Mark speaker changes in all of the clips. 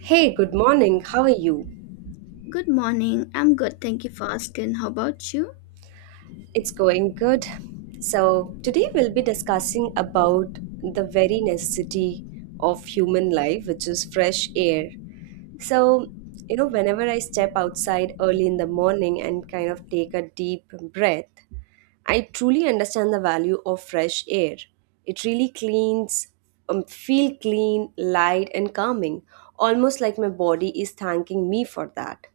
Speaker 1: Hey, good morning. How are you?
Speaker 2: Good morning. I'm good. Thank you for asking. How about you?
Speaker 1: It's going good. So, today we'll be discussing about the very necessity of human life, which is fresh air. So, Whenever I step outside early in the morning and kind of take a deep breath, I truly understand the value of fresh air. It really cleans, feel clean, light, and calming, almost like my body is thanking me for that.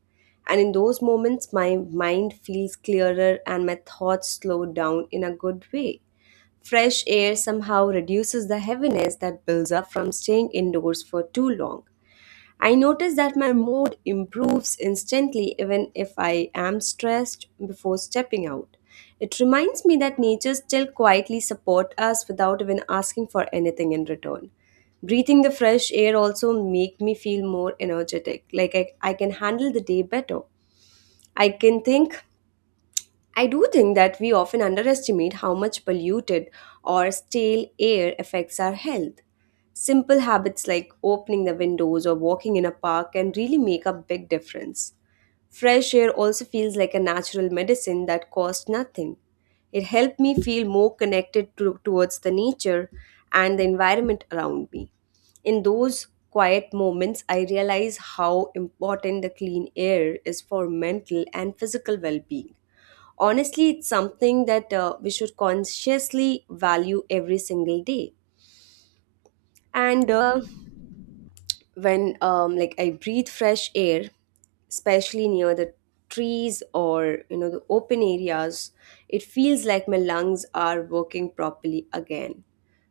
Speaker 1: And in those moments, my mind feels clearer and my thoughts slow down in a good way. Fresh air somehow reduces the heaviness that builds up from staying indoors for too long. I notice that my mood improves instantly even if I am stressed before stepping out. It reminds me that nature still quietly supports us without even asking for anything in return. Breathing the fresh air also make me feel more energetic, like I can handle the day better. I can think I do think that we often underestimate how much polluted or stale air affects our health. Simple habits like opening the windows or walking in a park can really make a big difference. Fresh air also feels like a natural medicine that costs nothing. It helped me feel more connected to, towards the nature and the environment around me. In those quiet moments, I realize how important the clean air is for mental and physical well being. Honestly, it's something that we should consciously value every single day. And when like I breathe fresh air, especially near the trees or the open areas, it feels like my lungs are working properly again.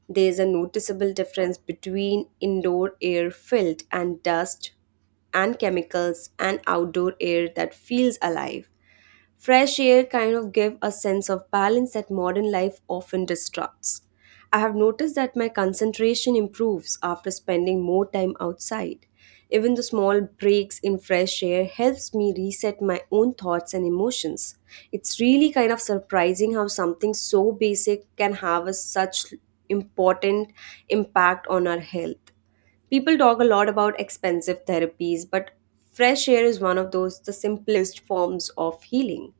Speaker 1: There's a noticeable difference between indoor air filled and dust and chemicals and outdoor air that feels alive. Fresh air kind of give a sense of balance that modern life often disrupts. I have noticed that my concentration improves after spending more time outside. Even the small breaks in fresh air helps me reset my own thoughts and emotions. It's really kind of surprising how something so basic can have a such important impact on our health. People talk a lot about expensive therapies, but fresh air is one of those the simplest forms of healing.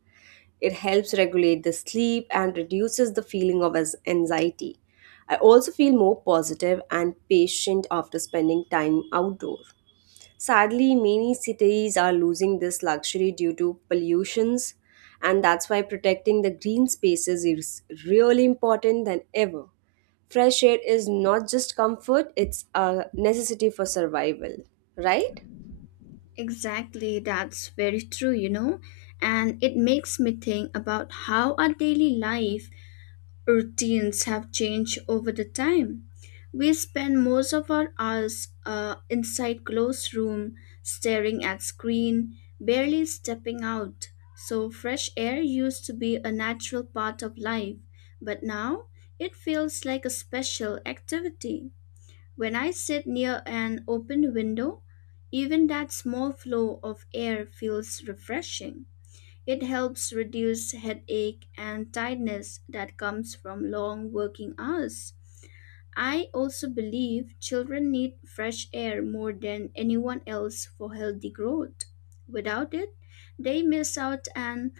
Speaker 1: It helps regulate the sleep and reduces the feeling of anxiety. I also feel more positive and patient after spending time outdoors. Sadly, many cities are losing this luxury due to pollutions, and that's why protecting the green spaces is really important than ever. Fresh air is not just comfort, it's a necessity for survival, right?
Speaker 2: Exactly. That's very true, you know. And it makes me think about how our daily life routines have changed over the time. We spend most of our hours inside closed room, staring at screen, barely stepping out. So fresh air used to be a natural part of life, but now it feels like a special activity. When I sit near an open window, even that small flow of air feels refreshing. It helps reduce headache and tiredness that comes from long working hours. I also believe children need fresh air more than anyone else for healthy growth. Without it, they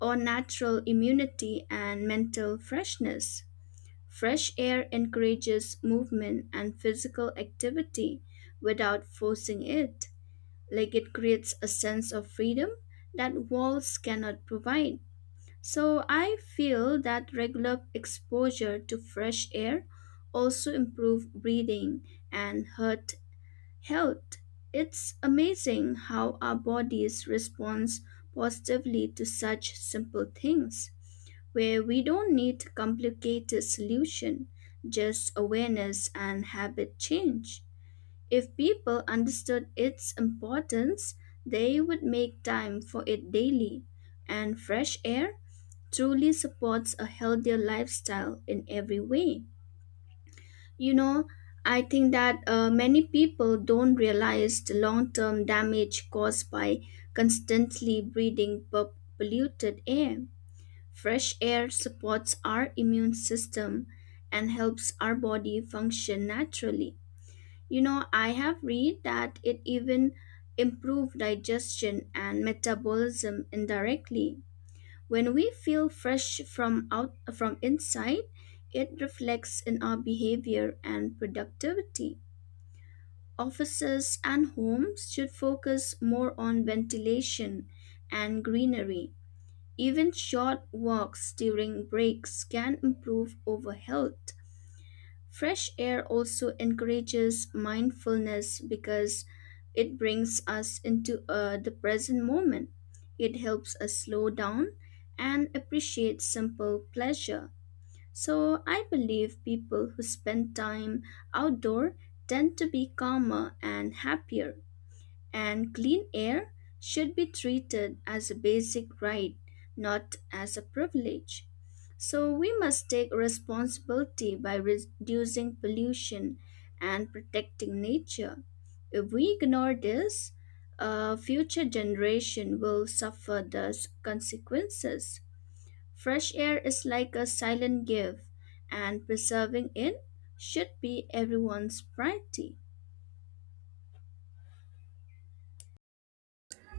Speaker 2: on natural immunity and mental freshness. Fresh air encourages movement and physical activity without forcing it. Like it creates a sense of freedom that walls cannot provide. So I feel that regular exposure to fresh air also improve breathing and heart health. It's amazing how our bodies respond positively to such simple things, where we don't need complicated solution, just awareness and habit change. If people understood its importance, they would make time for it daily, and fresh air truly supports a healthier lifestyle in every way. You know, I think that many people don't realize the long term damage caused by constantly polluted air. Fresh air supports our immune system and helps our body function naturally. You know, I have read that it even improves digestion and metabolism indirectly. When we feel fresh from out from inside, it reflects in our behavior and productivity. Offices and homes should focus more on ventilation and greenery. Even short walks during breaks can improve over health. Fresh air also encourages mindfulness because it brings us into the present moment. It helps us slow down and appreciate simple pleasure. So, I believe people who spend time outdoor tend to be calmer and happier, and clean air should be treated as a basic right, not as a privilege. So we must take responsibility by reducing pollution and protecting nature. If we ignore this, a future generation will consequences. Fresh air is like a silent gift, and preserving it should be everyone's priority.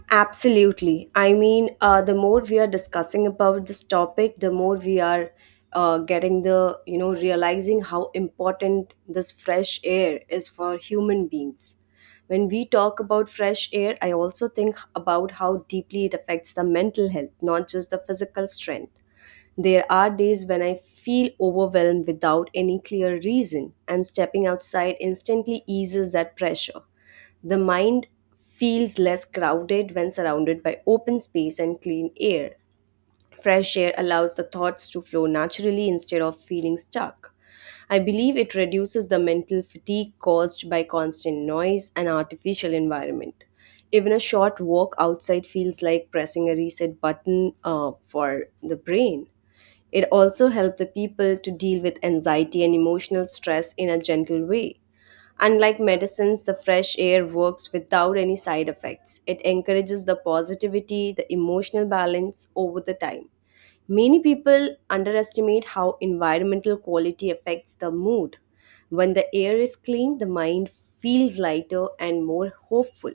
Speaker 1: Absolutely. I mean, the more we are discussing about this topic, the more we are getting realizing how important this fresh air is for human beings. When we talk about fresh air, I also think about how deeply it affects the mental health, not just the physical strength. There are days when I feel overwhelmed without any clear reason, and stepping outside instantly eases that pressure. The mind feels less crowded when surrounded by open space and clean air. Fresh air allows the thoughts to flow naturally instead of feeling stuck. I believe it reduces the mental fatigue caused by constant noise and artificial environment. Even a short walk outside feels like pressing a reset button for the brain. It also helps the people to deal with anxiety and emotional stress in a gentle way. Unlike medicines, the fresh air works without any side effects. It encourages the positivity, the emotional balance over the time. Many people underestimate how environmental quality affects the mood. When the air is clean, the mind feels lighter and more hopeful.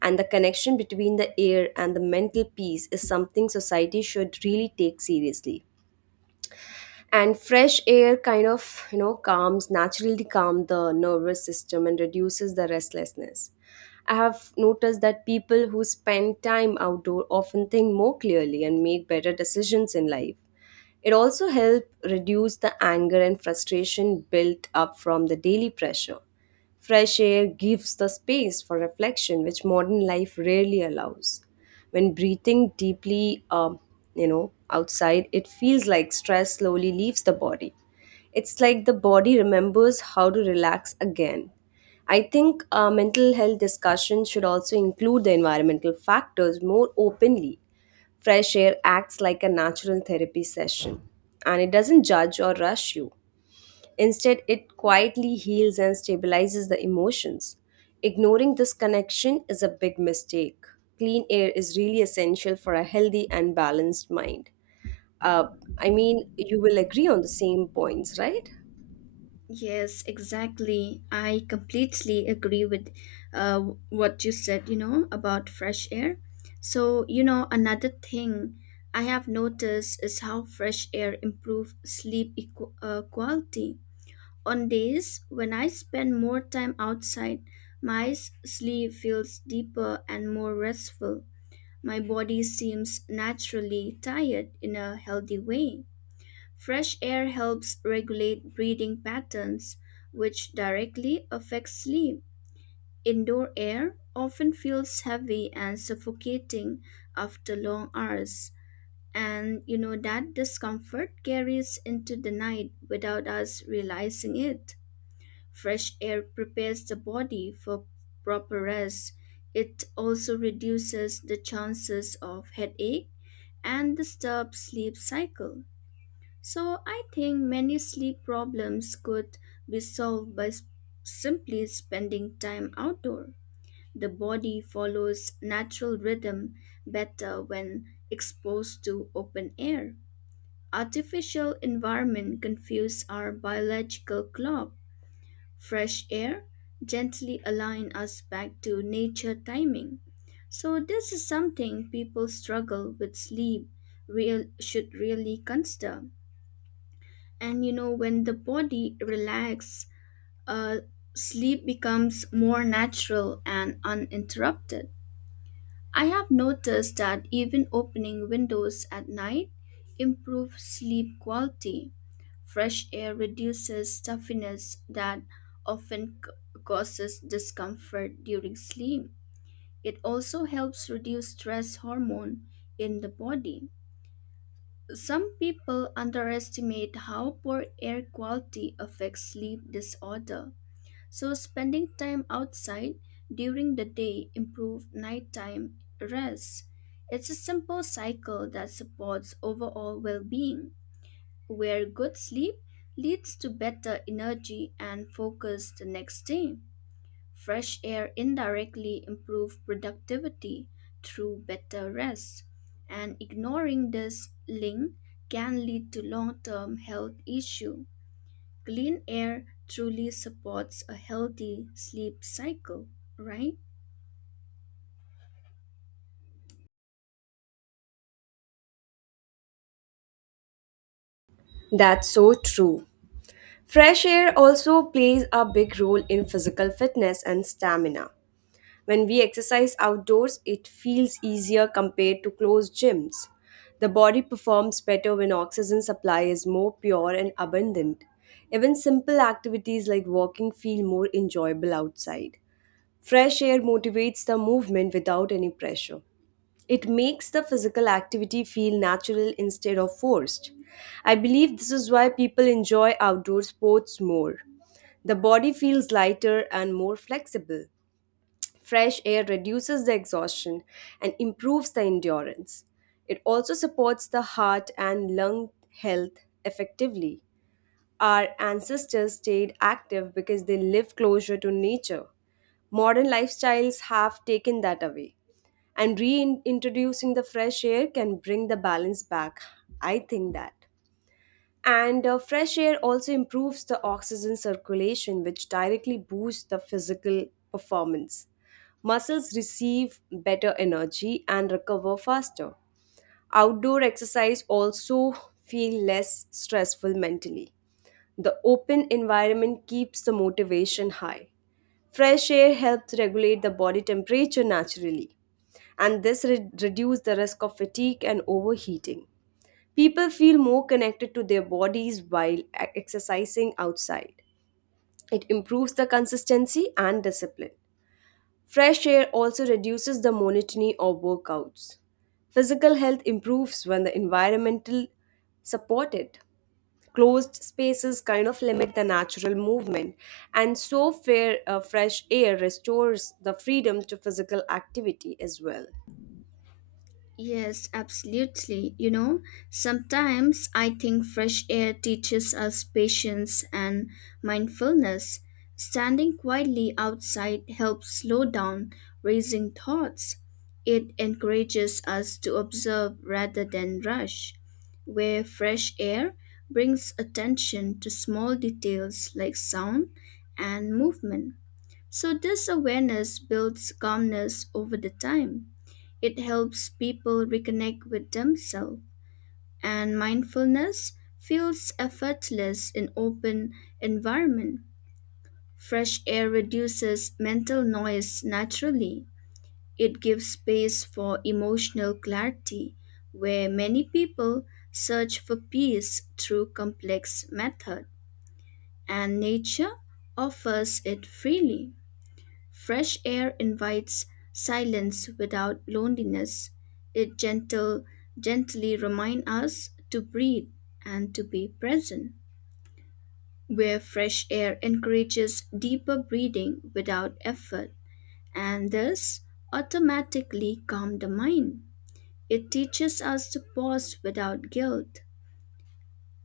Speaker 1: And the connection between the air and the mental peace is something society should really take seriously. And fresh air kind of calm the nervous system and reduces the restlessness. I have noticed that people who spend time outdoor often think more clearly and make better decisions in life. It also helps reduce the anger and frustration built up from the daily pressure. Fresh air gives the space for reflection, which modern life rarely allows. When breathing deeply, outside, it feels like stress slowly leaves the body. It's like the body remembers how to relax again. I think mental health discussion should also include the environmental factors more openly. Fresh air acts like a natural therapy session, and it doesn't judge or rush you. Instead, it quietly heals and stabilizes the emotions. Ignoring this connection is a big mistake. Clean air is really essential for a healthy and balanced mind. Uh, I mean, you will agree on the same points, right?
Speaker 2: Yes, exactly. I completely agree with uh, what you said, you know, about fresh air. So, you know, another thing I have noticed is how fresh air improves sleep quality. On days when I spend more time outside, my sleep feels deeper and more restful. My body seems naturally tired in a healthy way. Fresh air helps regulate breathing patterns, which directly affects sleep. Indoor air often feels heavy and suffocating after long hours, and you know that discomfort carries into the night without us realizing it. Fresh air prepares the body for proper rest. It also reduces the chances of headache and disturbs sleep cycle. So I think many sleep problems could be solved by simply spending time outdoor. The body follows natural rhythm better when exposed to open air. Artificial environment confuse our biological clock. Fresh air gently align us back to nature timing. So this is something people struggle with sleep real should really consider. And you know, when the body relaxes, uh, sleep becomes more natural and uninterrupted. I have noticed that even opening windows at night improves sleep quality. Fresh air reduces stuffiness that often causes discomfort during sleep. It also helps reduce stress hormone in the body. Some people underestimate how poor air quality affects sleep disorder. So, spending time outside during the day improves nighttime rest. It's a simple cycle that supports overall well being, where good sleep leads to better energy and focus the next day. Fresh air indirectly improves productivity through better rest, and ignoring this link can lead to long-term health issues. Clean air truly supports a healthy sleep cycle, right?
Speaker 1: That's so true. Fresh air also plays a big role in physical fitness and stamina. When we exercise outdoors, it feels easier compared to closed gyms. The body performs better when oxygen supply is more pure and abundant. Even simple activities like walking feel more enjoyable outside. Fresh air motivates the movement without any pressure. It makes the physical activity feel natural instead of forced. I believe this is why people enjoy outdoor sports more. The body feels lighter and more flexible. Fresh air reduces the exhaustion and improves the endurance. It also supports the heart and lung health effectively. Our ancestors stayed active because they lived closer to nature. Modern lifestyles have taken that away. And reintroducing the fresh air can bring the balance back. I think that. And fresh air also improves the oxygen circulation, which directly boosts the physical performance. Muscles receive better energy and recover faster. Outdoor exercise also feel less stressful mentally. The open environment keeps the motivation high. Fresh air helps regulate the body temperature naturally, and this reduces the risk of fatigue and overheating. People feel more connected to their bodies while exercising outside. It improves the consistency and discipline. Fresh air also reduces the monotony of workouts. Physical health improves when the environmental supported. Closed spaces kind of limit the natural movement, and fresh air restores the freedom to physical activity as well.
Speaker 2: Yes, absolutely. You know, sometimes I think fresh air teaches us patience and mindfulness. Standing quietly outside helps slow down racing thoughts. It encourages us to observe rather than rush, where fresh air brings attention to small details like sound and movement. So, this awareness builds calmness over the time. It helps people reconnect with themselves, and mindfulness feels effortless in open environment. Fresh air reduces mental noise naturally. It gives space for emotional clarity, where many people search for peace through complex method, and nature offers it freely. Fresh air invites silence without loneliness. It gently reminds us to breathe and to be present. Where fresh air encourages deeper breathing without effort and thus automatically calm the mind. It teaches us to pause without guilt.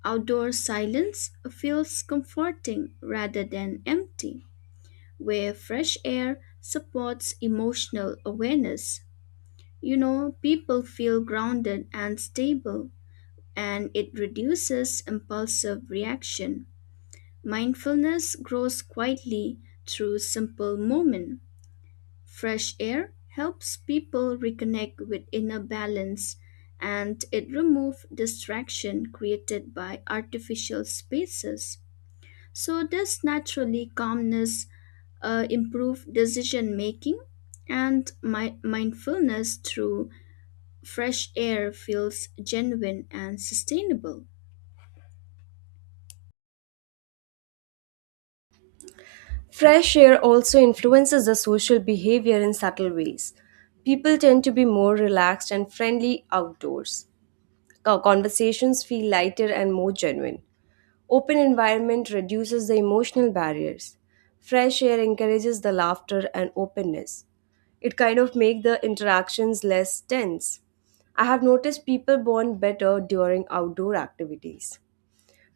Speaker 2: Outdoor silence feels comforting rather than empty, where fresh air supports emotional awareness. You know, people feel grounded and stable, and it reduces impulsive reaction. Mindfulness grows quietly through simple moment. Fresh air helps people reconnect with inner balance and it removes distraction created by artificial spaces. So this naturally calmness improve decision making, and mindfulness through fresh air feels genuine and sustainable.
Speaker 1: Fresh air also influences the social behavior in subtle ways. People tend to be more relaxed and friendly outdoors. Conversations feel lighter and more genuine. Open environment reduces the emotional barriers. Fresh air encourages the laughter and openness. It kind of make the interactions less tense. I have noticed people bond better during outdoor activities.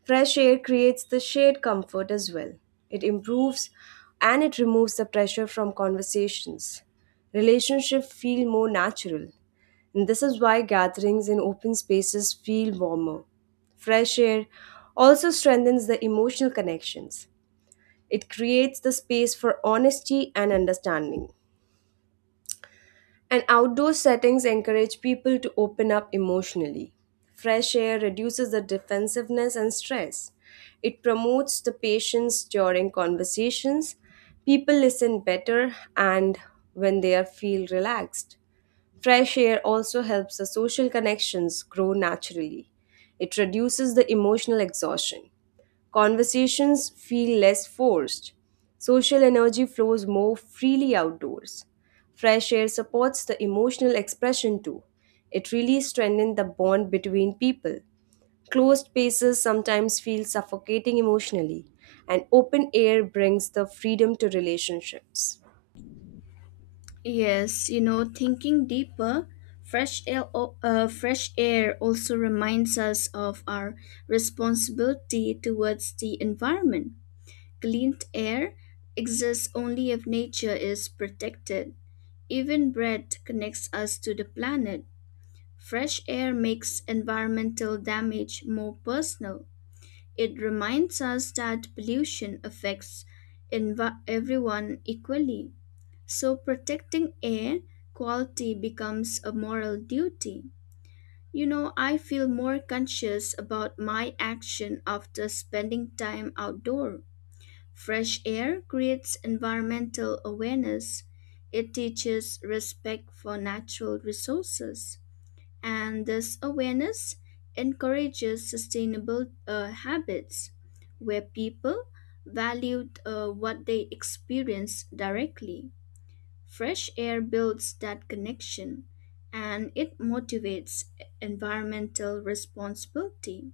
Speaker 1: Fresh air creates the shared comfort as well. It improves and it removes the pressure from conversations. Relationships feel more natural. And this is why gatherings in open spaces feel warmer. Fresh air also strengthens the emotional connections. It creates the space for honesty and understanding. And outdoor settings encourage people to open up emotionally. Fresh air reduces the defensiveness and stress. It promotes the patience during conversations. People listen better and when they are feel relaxed. Fresh air also helps the social connections grow naturally. It reduces the emotional exhaustion. Conversations feel less forced. Social energy flows more freely outdoors. Fresh air supports the emotional expression too. It really strengthens the bond between people. Closed spaces sometimes feel suffocating emotionally, and open air brings the freedom to relationships.
Speaker 2: Yes, you know, thinking deeper, fresh air also reminds us of our responsibility towards the environment. Clean air exists only if nature is protected. Even breath connects us to the planet. Fresh air makes environmental damage more personal. It reminds us that pollution affects everyone equally. So protecting air quality becomes a moral duty. You know, I feel more conscious about my action after spending time outdoor. Fresh air creates environmental awareness. It teaches respect for natural resources, and this awareness encourages sustainable habits, where people valued what they experience directly. Fresh air builds that connection and it motivates environmental responsibility.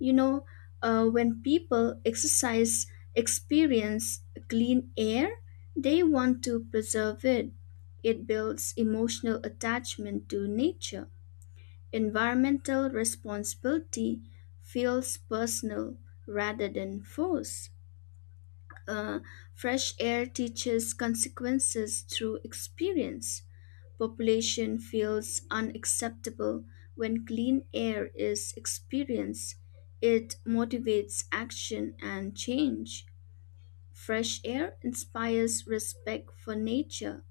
Speaker 2: You know, when people exercise, experience clean air, they want to preserve it. It builds emotional attachment to nature. Environmental responsibility feels personal rather than forced. Uh, Fresh air teaches consequences through experience. Population feels unacceptable when clean air is experienced. It motivates action and change. Fresh air inspires respect for nature,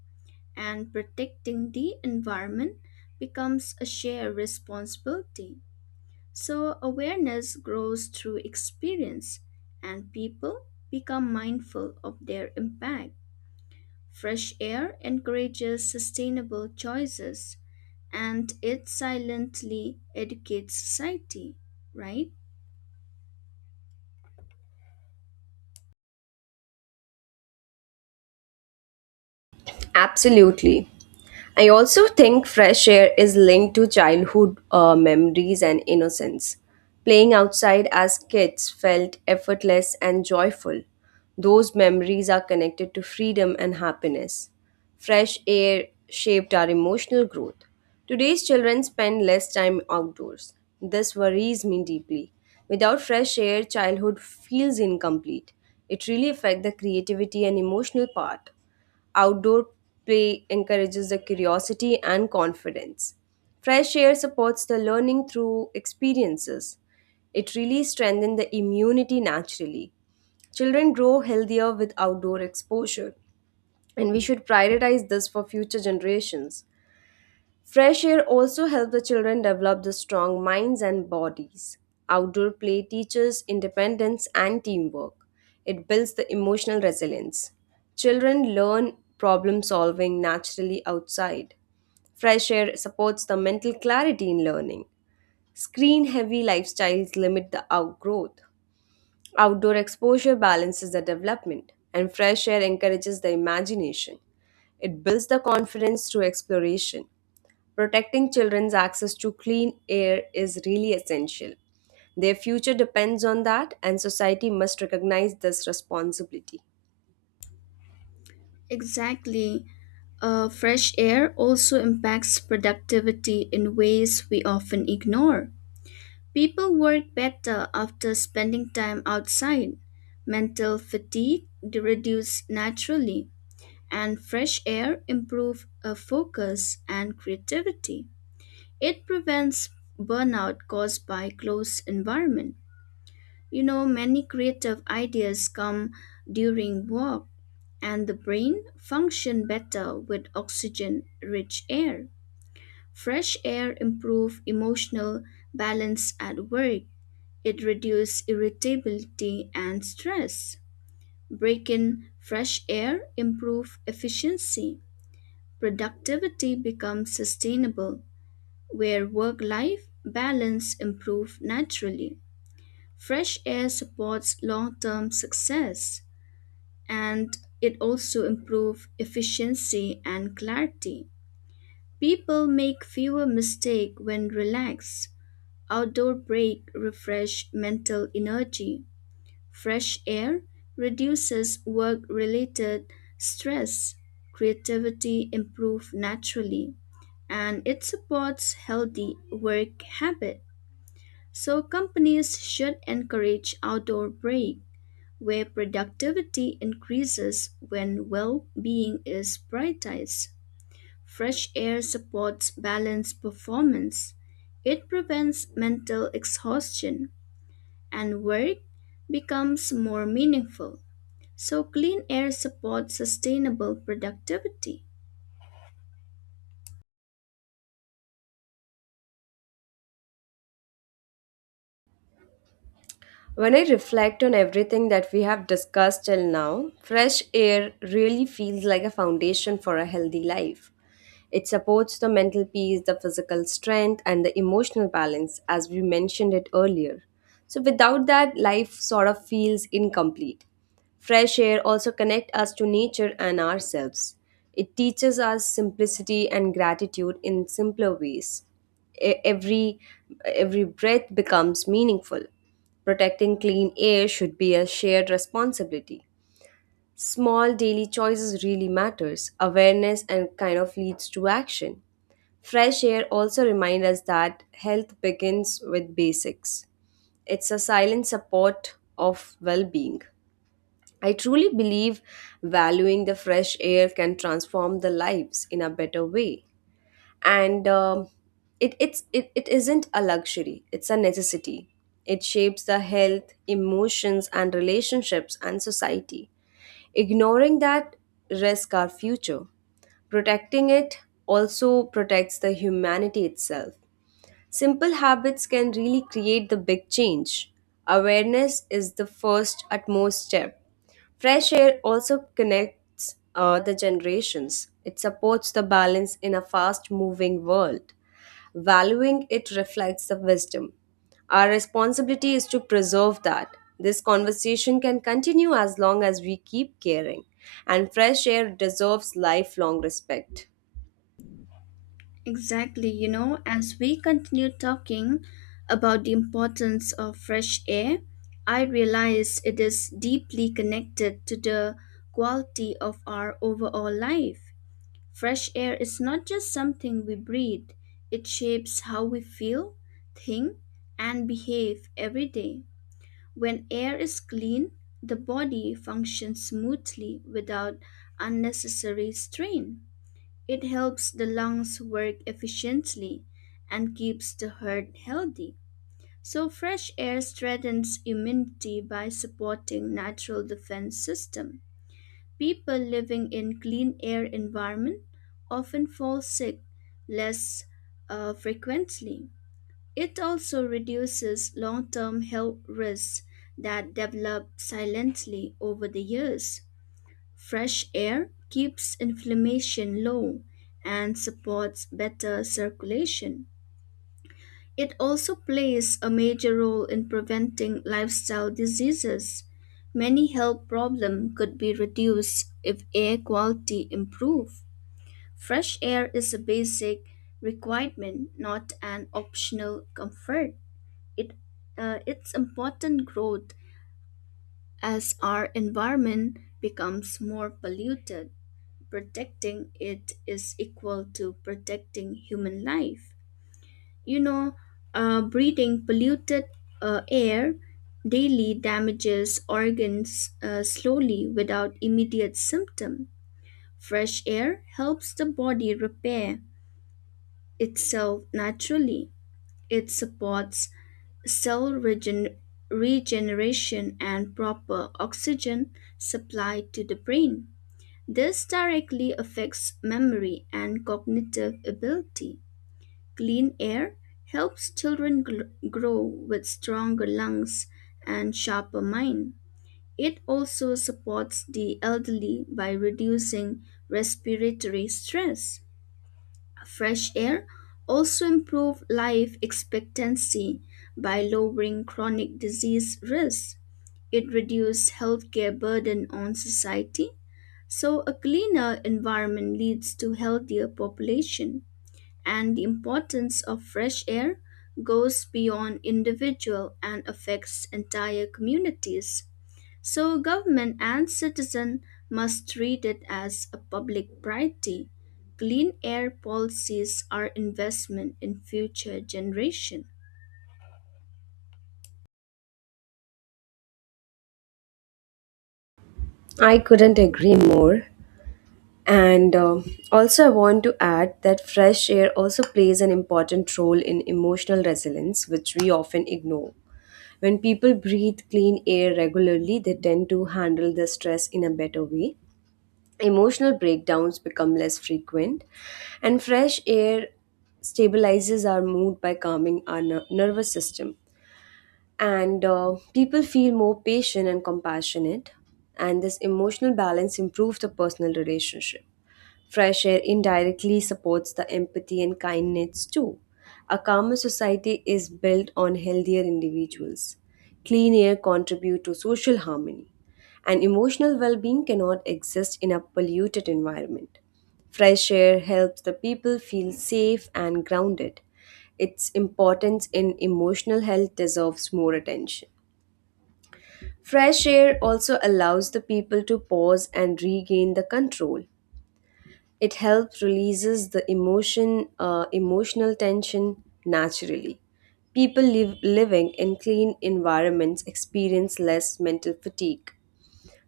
Speaker 2: and protecting the environment becomes a shared responsibility. So, awareness grows through experience, and people become mindful of their impact. Fresh air encourages sustainable choices, and it silently educates society, right?
Speaker 1: Absolutely. I also think fresh air is linked to childhood memories and innocence. Playing outside as kids felt effortless and joyful. Those memories are connected to freedom and happiness. Fresh air shaped our emotional growth. Today's children spend less time outdoors. This worries me deeply. Without fresh air, childhood feels incomplete. It really affects the creativity and emotional part. Outdoor play encourages the curiosity and confidence. Fresh air supports the learning through experiences. It really strengthens the immunity naturally. Children grow healthier with outdoor exposure, and we should prioritize this for future generations. Fresh air also helps the children develop the strong minds and bodies. Outdoor play teaches independence and teamwork. It builds the emotional resilience. Children learn problem solving naturally outside. Fresh air supports the mental clarity in learning. Screen heavy lifestyles limit the outgrowth. Outdoor exposure balances the development, and fresh air encourages the imagination. It builds the confidence through exploration. Protecting children's access to clean air is really essential. Their future depends on that, and society must recognize this responsibility.
Speaker 2: Exactly. Fresh air also impacts productivity in ways we often ignore. People work better after spending time outside. Mental fatigue reduces naturally and fresh air improve focus and creativity. It prevents burnout caused by close environment. You know, many creative ideas come during walk and the brain function better with oxygen rich air. Fresh air improve emotional balance at work. It reduce irritability and stress. Break in fresh air improve efficiency. Productivity becomes sustainable, where work life balance improves naturally. Fresh air supports long term success and it also improves efficiency and clarity. People make fewer mistakes when relaxed. Outdoor break refresh mental energy. Fresh air reduces work related stress, creativity improves naturally, and it supports healthy work habit. So companies should encourage outdoor break where productivity increases when well-being is prioritized. Fresh air supports balanced performance. It prevents mental exhaustion and work becomes more meaningful. So clean air supports sustainable productivity.
Speaker 1: When I reflect on everything that we have discussed till now, fresh air really feels like a foundation for a healthy life. It supports the mental peace, the physical strength, and the emotional balance, as we mentioned it earlier. So, without that, life sort of feels incomplete. Fresh air also connects us to nature and ourselves. It teaches us simplicity and gratitude in simpler ways. E- Every every breath becomes meaningful. Protecting clean air should be a shared responsibility. Small daily choices really matters. Awareness and kind of leads to action. Fresh air also reminds us that health begins with basics. It's a silent support of well-being. I truly believe valuing the fresh air can transform the lives in a better way. And it isn't a luxury, it's a necessity. It shapes the health, emotions and relationships and society. Ignoring that risks our future. Protecting it also protects the humanity itself. Simple habits can really create the big change. Awareness is the first utmost step. Fresh air also connects the generations. It supports the balance in a fast moving world. Valuing it reflects the wisdom. Our responsibility is to preserve that. This conversation can continue as long as we keep caring, and fresh air deserves lifelong respect.
Speaker 2: Exactly, you know, as we continue talking about the importance of fresh air, I realize it is deeply connected to the quality of our overall life. Fresh air is not just something we breathe, it shapes how we feel, think, and behave every day. When air is clean, the body functions smoothly without unnecessary strain. It helps the lungs work efficiently and keeps the heart healthy. So fresh air strengthens immunity by supporting natural defense system. People living in clean air environment often fall sick less frequently. It also reduces long term health risks that develop silently over the years. Fresh air keeps inflammation low and supports better circulation. It also plays a major role in preventing lifestyle diseases. Many health problems could be reduced if air quality improved. Fresh air is a basic requirement, not an optional comfort. It Its important growth as our environment becomes more polluted, protecting it is equal to protecting human life. You know, breathing polluted air daily damages organs slowly without immediate symptom. Fresh air helps the body repair itself naturally. It supports cell regeneration and proper oxygen supply to the brain. This directly affects memory and cognitive ability. Clean air helps children grow with stronger lungs and sharper mind. It also supports the elderly by reducing respiratory stress. Fresh air also improve life expectancy by lowering chronic disease risk. It reduces healthcare burden on society. So a cleaner environment leads to healthier population, and the importance of fresh air goes beyond individual and affects entire communities. So government and citizen must treat it as a public priority. Clean air policies are investment in future generation.
Speaker 1: I couldn't agree more. And also, I want to add that fresh air also plays an important role in emotional resilience, which we often ignore. When people breathe clean air regularly, they tend to handle the stress in a better way. Emotional breakdowns become less frequent, and fresh air stabilizes our mood by calming our nervous system. And people feel more patient and compassionate, and this emotional balance improves the personal relationship. Fresh air indirectly supports the empathy and kindness too. A calmer society is built on healthier individuals. Clean air contributes to social harmony, and emotional well being cannot exist in a polluted environment. Fresh air helps the people feel safe and grounded. Its importance in emotional health deserves more attention. Fresh air also allows the people to pause and regain the control. It helps releases the emotional tension naturally. Living in clean environments experience less mental fatigue.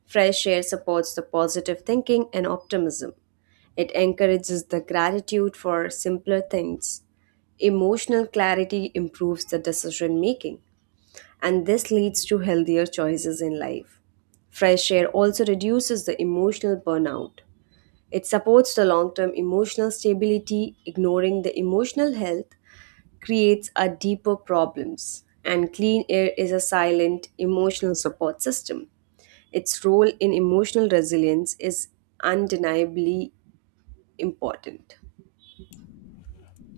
Speaker 1: Fresh air supports the positive thinking and optimism. It encourages the gratitude for simpler things. Emotional clarity improves the decision making, and this leads to healthier choices in life. Fresh air also reduces the emotional burnout. It supports the long term emotional stability, ignoring the emotional health creates a deeper problems. And clean air is a silent emotional support system. Its role in emotional resilience is undeniably important.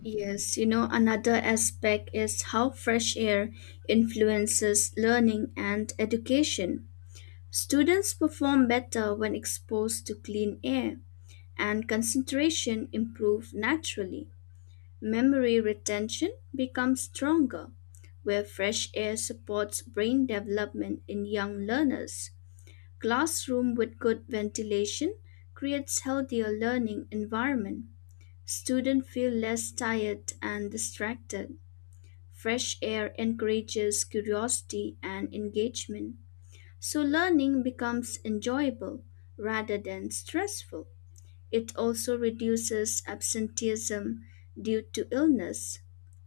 Speaker 2: Yes, you know another aspect is how fresh air influences learning and education. Students perform better when exposed to clean air and concentration improve naturally. Memory retention becomes stronger where fresh air supports brain development in young learners. Classroom with good ventilation creates healthier learning environment. Students feel less tired and distracted. Fresh air encourages curiosity and engagement. So learning becomes enjoyable rather than stressful. It also reduces absenteeism due to illness.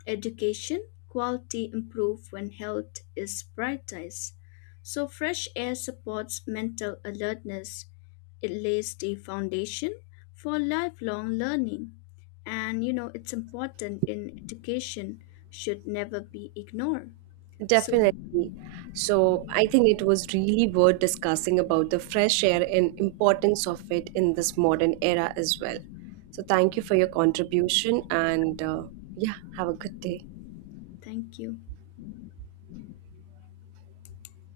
Speaker 2: Education quality improve when health is prioritized. So fresh air supports mental alertness. It lays the foundation for lifelong learning. And you know, it's important in education should never be ignored. So
Speaker 1: Definitely. So I think it was really worth discussing about the fresh air and importance of it in this modern era as well. So thank you for your contribution and yeah, have a good day.
Speaker 2: thank you.